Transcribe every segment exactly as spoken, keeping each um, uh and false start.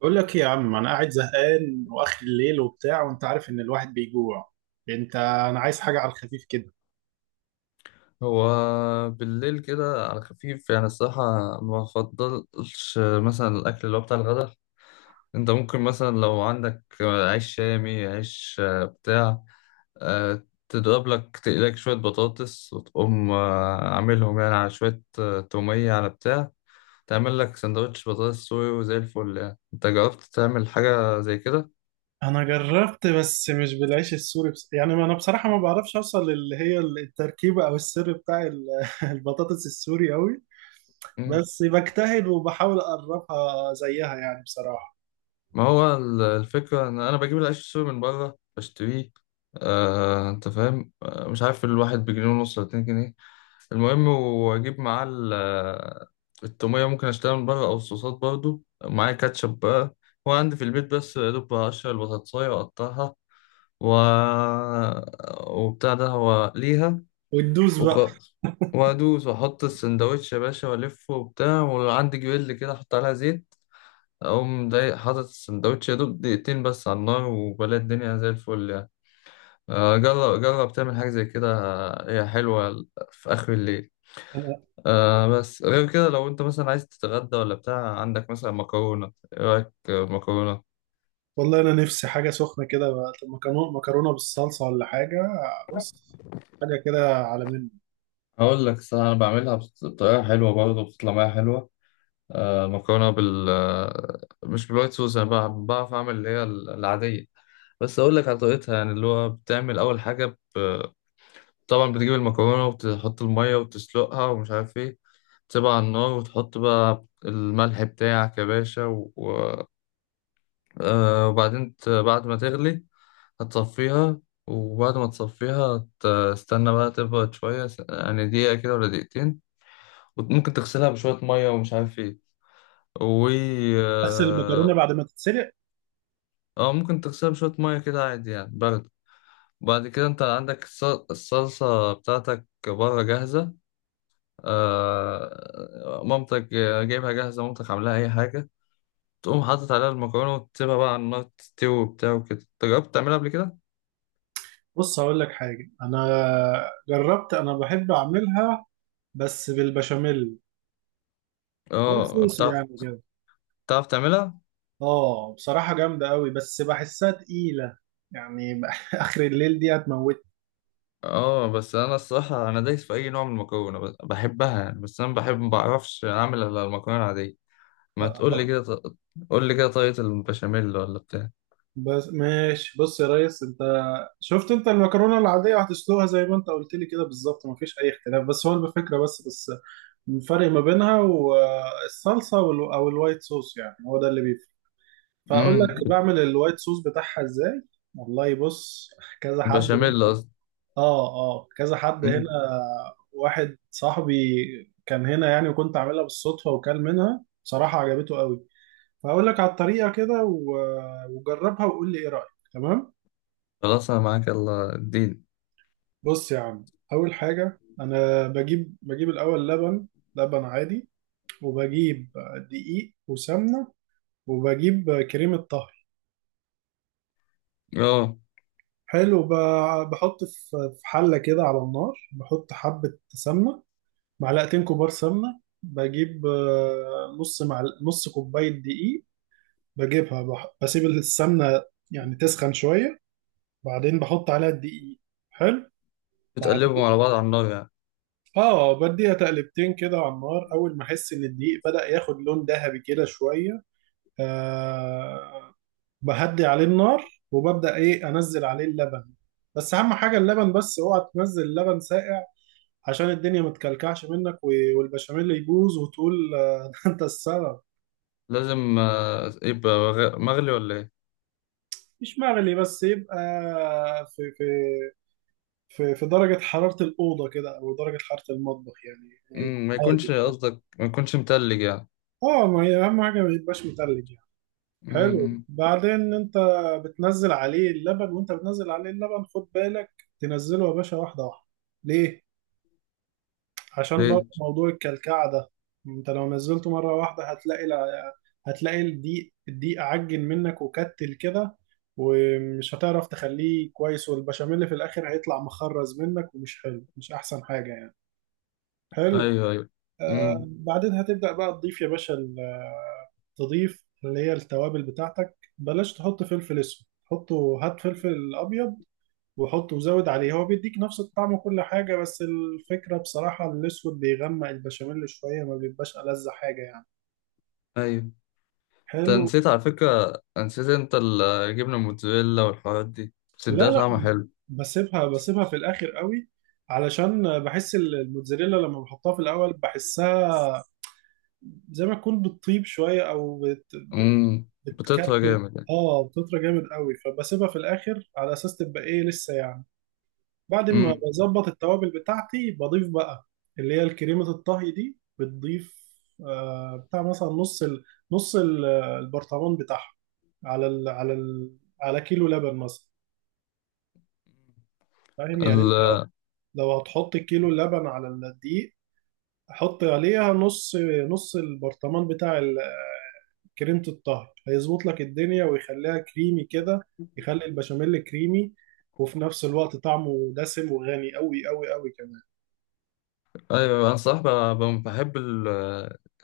بقول لك إيه يا عم، انا قاعد زهقان واخر الليل وبتاع، وانت عارف ان الواحد بيجوع. انت انا عايز حاجه على الخفيف كده. هو بالليل كده على خفيف يعني الصراحة. ما بفضلش مثلا الأكل اللي هو بتاع الغدا. أنت ممكن مثلا لو عندك عيش شامي عيش بتاع، آه، تضرب لك تقلك شوية بطاطس، وتقوم آه، عاملهم يعني على شوية آه، تومية على بتاع. تعمل لك سندوتش بطاطس صويا وزي الفل يعني. أنت جربت تعمل حاجة زي كده؟ انا جربت بس مش بالعيش السوري، بس يعني ما انا بصراحه ما بعرفش اوصل اللي هي التركيبه او السر بتاع ال- البطاطس السوري قوي. بس بجتهد وبحاول اقربها زيها يعني بصراحه. ما هو ال- الفكرة إن أنا بجيب العيش السوري من بره بشتريه. آه، أنت فاهم. آه، مش عارف الواحد بجنيه ونص ولا اتنين جنيه. المهم وأجيب معاه ال- آه، التومية ممكن أشتريها من بره، أو الصوصات برضو معايا كاتشب بقى هو عندي في البيت. بس يا دوب هقشر البطاطساية وأقطعها، و... وبتاع ده هو ليها. وتدوس بقى. وخلاص وأدوس وأحط السندوتش يا باشا وألفه وبتاع، وعندي جريل كده أحط عليها زيت. أقوم جاي حاطط السندوتش يا دوب دقيقتين بس على النار، وبلاقي الدنيا زي الفل يعني. آه، جرب جرب تعمل حاجة زي كده. آه، هي حلوة في آخر الليل. أنا آه بس غير كده، لو أنت مثلا عايز تتغدى ولا بتاع، عندك مثلا مكرونة. إيه رأيك آه، مكرونة؟ والله انا نفسي حاجه سخنه كده بقى. مكرونه مكرونه بالصلصه ولا حاجه. بص، حاجه كده على منه. هقول لك صح، أنا بعملها بط- بطريقة حلوة برضه، بتطلع معايا حلوة. آه مكرونة بال آه، مش بالوايت صوص. أنا بع- بعرف أعمل اللي هي العادية، بس أقول لك على طريقتها يعني. اللي هو بتعمل أول حاجة طبعا بتجيب المكرونة، وتحط المية وتسلقها ومش عارف ايه. تسيبها على النار، وتحط بقى الملح بتاعك يا باشا و... و- آه وبعدين ت- بعد ما تغلي هتصفيها. وبعد ما تصفيها تستنى بقى تبرد شوية، س- يعني دقيقة كده ولا دقيقتين. وممكن تغسلها بشوية مية، ومش عارف ايه و اغسل اه المكرونه بعد ما تتسلق. آه، ممكن تغسلها بشوية مية كده عادي يعني برد. وبعد كده انت عندك الص- الصلصة بتاعتك بره جاهزة. آه، مامتك جايبها جاهزة، مامتك عاملاها أي حاجة. تقوم حاطط عليها المكرونة، وتسيبها بقى على النار تستوي وبتاع وكده. أنت جربت تعملها قبل كده؟ بص هقول لك حاجة. أنا جربت، أنا بحب أعملها بس بالبشاميل اه والصوص بتعرف. يعني كده. بتعرف تعملها؟ آه، بصراحة جامدة أوي بس بحسها تقيلة يعني. آخر الليل دي هتموت. اه، بس أنا الصراحة أنا دايس في أي نوع من المكرونة، بس- بحبها يعني. بس أنا بحب ما بعرفش أعمل إلا المكرونة العادية. ما تقول لي كده، ط- قول لي كده طريقة البشاميل ولا بتاع. بس ماشي. بص يا ريس، أنت شفت أنت المكرونة العادية هتسلقها زي ما أنت قلت لي كده بالظبط، مفيش أي اختلاف. بس هو الفكرة بس بس الفرق ما بينها والصلصة وال- أو الوايت صوص، يعني هو ده اللي بيفرق. فاقول لك امم بعمل الوايت صوص بتاعها ازاي. والله بص، كذا حد البشاميل هنا. قصدي. اه اه، كذا حد هنا. أمم، واحد صاحبي كان هنا يعني، وكنت عاملها بالصدفه، وكل منها بصراحه عجبته قوي. فاقول لك على الطريقه كده و- وجربها وقول لي ايه رايك، تمام. خلاص أنا معاك، يلا اديني. بص يا عم، اول حاجه انا بجيب بجيب الاول لبن. لبن عادي. وبجيب دقيق وسمنه، وبجيب كريمه طهي. اه، حلو، ب- بحط في في حلة كده على النار. بحط حبة سمنة، معلقتين كبار سمنة. بجيب آه، نص معل... نص كوباية دقيق. بجيبها، بح... بسيب السمنة يعني تسخن شوية، بعدين بحط عليها الدقيق. حلو. بتقلبهم بعدين على بعض على النار يعني. اه بديها تقلبتين كده على النار، اول ما احس ان الدقيق بدأ ياخد لون ذهبي كده شوية، آه... بهدي عليه النار وببدأ ايه انزل عليه اللبن. بس اهم حاجة اللبن، بس اوعى تنزل اللبن ساقع، عشان الدنيا ما تكلكعش منك و- والبشاميل يبوظ وتقول آه، ده انت السبب. لازم آه، يبقى غ- مغلي ولا ايه؟ مش مغلي، بس يبقى في في في في درجة حرارة الأوضة كده، أو درجة حرارة المطبخ يعني، يكون مم، ما يكونش هادي. قصدك ما يكونش متلج يعني. اه، ما هي أهم حاجة ما يبقاش متلج يعني. حلو. مم. بعدين أنت بتنزل عليه اللبن، وأنت بتنزل عليه اللبن خد بالك تنزله يا باشا واحدة واحدة. ليه؟ عشان برضه ليه؟ موضوع الكلكعة ده. انت لو نزلته مرة واحدة هتلاقي، لا، هتلاقي الدقيق الدقيق عجن منك وكتل كده، ومش هتعرف تخليه كويس، والبشاميل في الآخر هيطلع مخرز منك ومش حلو، مش أحسن حاجة يعني. حلو. ايوه، ايوه، امم بعدين هتبدأ بقى تضيف يا باشا ال- تضيف اللي هي التوابل بتاعتك. بلاش تحط فلفل اسود، حطه هات فلفل أبيض وحط وزود عليه، هو بيديك نفس الطعم وكل حاجة، بس الفكرة بصراحة الأسود بيغمق البشاميل شوية، ما بيبقاش ألذ حاجة يعني. ايوه. انت حلو. نسيت، على فكره نسيت انت، الجبنه الموتزاريلا والحوارات دي بس لا اديها لا، طعم حلو. بسيبها بسيبها في الآخر قوي. علشان بحس ال- الموتزاريلا لما بحطها في الأول بحسها زي ما تكون بتطيب شوية، أو بت... امم بتطهى بتكتل. جامد يعني. اه، بتطرى جامد قوي. فبسيبها في الآخر على أساس تبقى إيه لسه يعني. بعد ما امم بظبط التوابل بتاعتي بضيف بقى اللي هي الكريمة الطهي دي بتضيف. آه، بتاع مثلا نص ال... نص ال- البرطمان بتاعها، على ال... على ال... على كيلو لبن مثلا. فاهم يعني انت؟ ال... لو هتحط كيلو لبن على الدقيق، حط عليها نص، نص البرطمان بتاع ال- آه، كريمة الطهي هيظبط لك الدنيا ويخليها كريمي كده، يخلي البشاميل كريمي، وفي نفس الوقت طعمه دسم وغني قوي قوي قوي كمان. ايوه، انا صراحه ب- ب- بحب ال...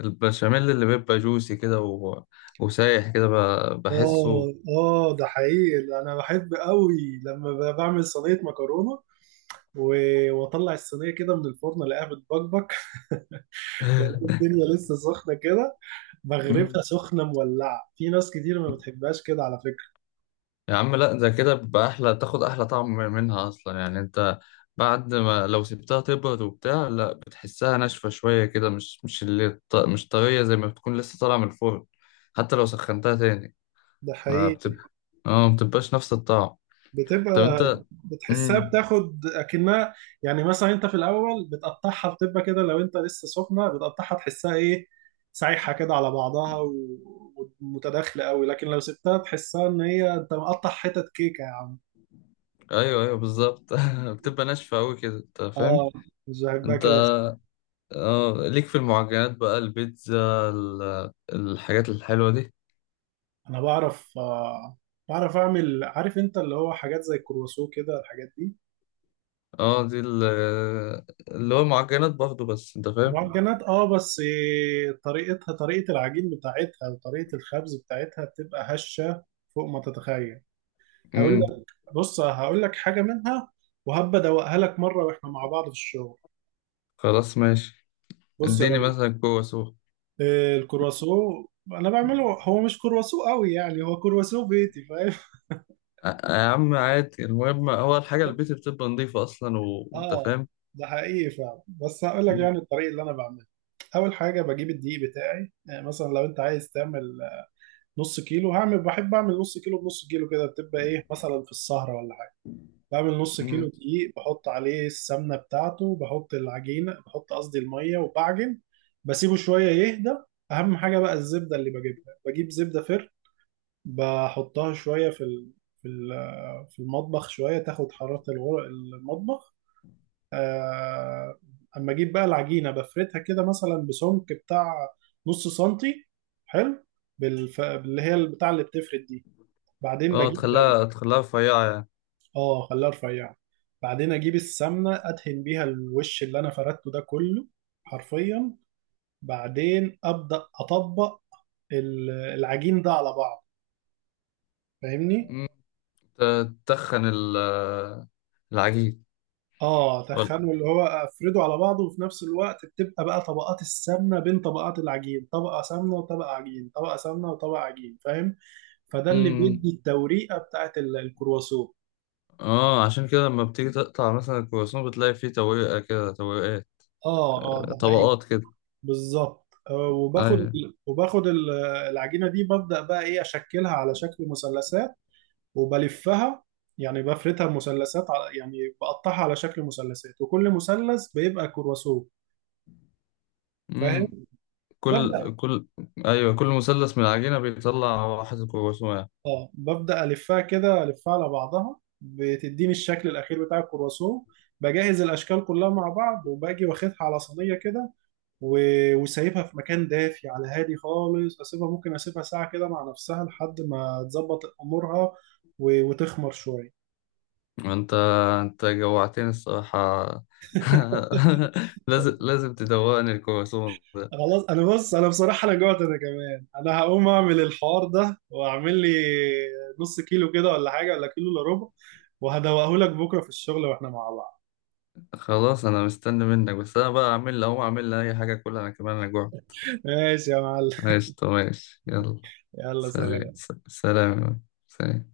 البشاميل اللي بيبقى جوسي كده، و... وسايح كده، ب... بحسه. اه اه، ده حقيقي. انا بحب قوي لما ب- بعمل صينيه مكرونه، و- واطلع الصينيه كده من الفرن الاقيها بتبكبك. وألاقي الدنيا لسه سخنه كده، بغرفها مم. سخنه مولعه. في ناس كتير ما بتحبهاش كده على فكره. يا عم لا، ده كده بيبقى احلى، تاخد احلى طعم منها اصلا يعني. انت بعد ما لو سبتها تبرد وبتاع، لا، بتحسها ناشفه شويه كده، مش مش اللي ط- مش طريه زي ما بتكون لسه طالعه من الفرن. حتى لو سخنتها تاني ده ما حقيقي. بتبقى، اه ما بتبقاش نفس الطعم. طب بتبقى انت. بتحسها امم بتاخد اكنها، يعني مثلا انت في الاول بتقطعها بتبقى كده، لو انت لسه سخنه بتقطعها تحسها ايه، سايحه كده على بعضها و- ومتداخله قوي. لكن لو سبتها تحسها ان هي انت مقطع حتت كيكه يا عم. ايوه، ايوه، بالظبط. بتبقى ناشفه قوي كده، انت فاهم. اه، مش بحبها انت، كده بس. اه ليك في المعجنات بقى، البيتزا ال- الحاجات الحلوه دي؟ انا بعرف، آه، بعرف اعمل. عارف انت اللي هو حاجات زي الكرواسون كده، الحاجات دي اه، دي ال- اللي هو معجنات برضه، بس انت فاهم. معجنات. اه بس آه، طريقتها، طريقه العجين بتاعتها وطريقه الخبز بتاعتها، بتبقى هشه فوق ما تتخيل. هقول امم بص هقول لك حاجة منها، وهبقى ادوقها لك مرة واحنا مع بعض في الشغل. خلاص ماشي. بص يا اديني ريس، مثلا كوسه سوق. آه، الكرواسون انا بعمله هو مش كرواسون قوي يعني، هو كرواسون بيتي، فاهم. أ- يا عم عادي، المهم هو الحاجة البيت بتبقى نظيفة أصلا، و- وأنت اه، فاهم. ده حقيقي فعلا. بس هقول لك مم. يعني الطريقة اللي انا بعملها. اول حاجة بجيب الدقيق بتاعي. يعني مثلا لو انت عايز تعمل آه، نص كيلو، هعمل بحب اعمل نص كيلو، بنص كيلو كده بتبقى ايه مثلا في السهرة ولا. بعمل نص كيلو مم. دقيق، بحط عليه السمنة بتاعته، بحط العجينة، بحط قصدي المية وبعجن. بسيبه شوية يهدى. أهم حاجة بقى الزبدة، اللي بجيبها بجيب زبدة فر. بحطها شوية في ال... في ال... في المطبخ شوية تاخد حرارة الغر... المطبخ. آه، أما أجيب بقى العجينة بفردها كده مثلا بسمك بتاع نص سنتي. حلو. بالف... اللي هي البتاع اللي بتفرد دي. بعدين اه، بجيب. تخليها تخليها رفيعة يعني. اه، خليها رفيعة. بعدين اجيب السمنة، ادهن بيها الوش اللي انا فردته ده كله حرفيا. بعدين ابدا اطبق ال- العجين ده على بعض، فاهمني. مم. ت- تتخن ال- العجين. اه، وال- تخنه اللي هو افرده على بعضه، وفي نفس الوقت بتبقى بقى طبقات السمنة بين طبقات العجين، طبقة سمنة وطبقة عجين، طبقة سمنة وطبقة عجين، فاهم. فده اللي بيدي مم. التوريقة بتاعت ال- الكرواسون. اه، عشان كده لما بتيجي تقطع مثلا الكرواسون بتلاقي فيه تويقة كده تويقات. اه اه، آه، ده حقيقي. طبقات كده. بالظبط، آه، وباخد أيوة. وباخد ال- العجينه دي، ببدا بقى ايه اشكلها على شكل مثلثات وبلفها. يعني بفردها مثلثات على- يعني بقطعها على شكل مثلثات، وكل مثلث بيبقى كرواسون، فاهم. مم. ببدا كل كل أيوة، كل مثلث من العجينة بيطلع واحد كرواسون. اه ببدا الفها كده، الفها على بعضها، بتديني الشكل الاخير بتاع الكرواسون. بجهز الاشكال كلها مع بعض، وباجي واخدها على صينيه كده و- وسايبها في مكان دافي على هادي خالص، اسيبها ممكن اسيبها ساعة كده مع نفسها لحد ما تظبط امورها و- وتخمر شوية. انت انت جوعتني الصراحة. لازم لازم تدوقني الكرواسون ده. خلاص. انا بص، انا بصراحة انا جوعت، انا كمان انا هقوم اعمل الحوار ده واعمل لي نص كيلو كده ولا حاجة، ولا كيلو الا ربع. وهدوقهولك بكرة في الشغل واحنا مع بعض. خلاص، انا مستني منك. بس انا بقى اعمل لي اهو، اعمل لي اي حاجة كلها، انا كمان انا جوعت. ماشي يا معلم. ماشي، طب ماشي، يلا يلا سلام. سلام. سلام يا مان. سلام.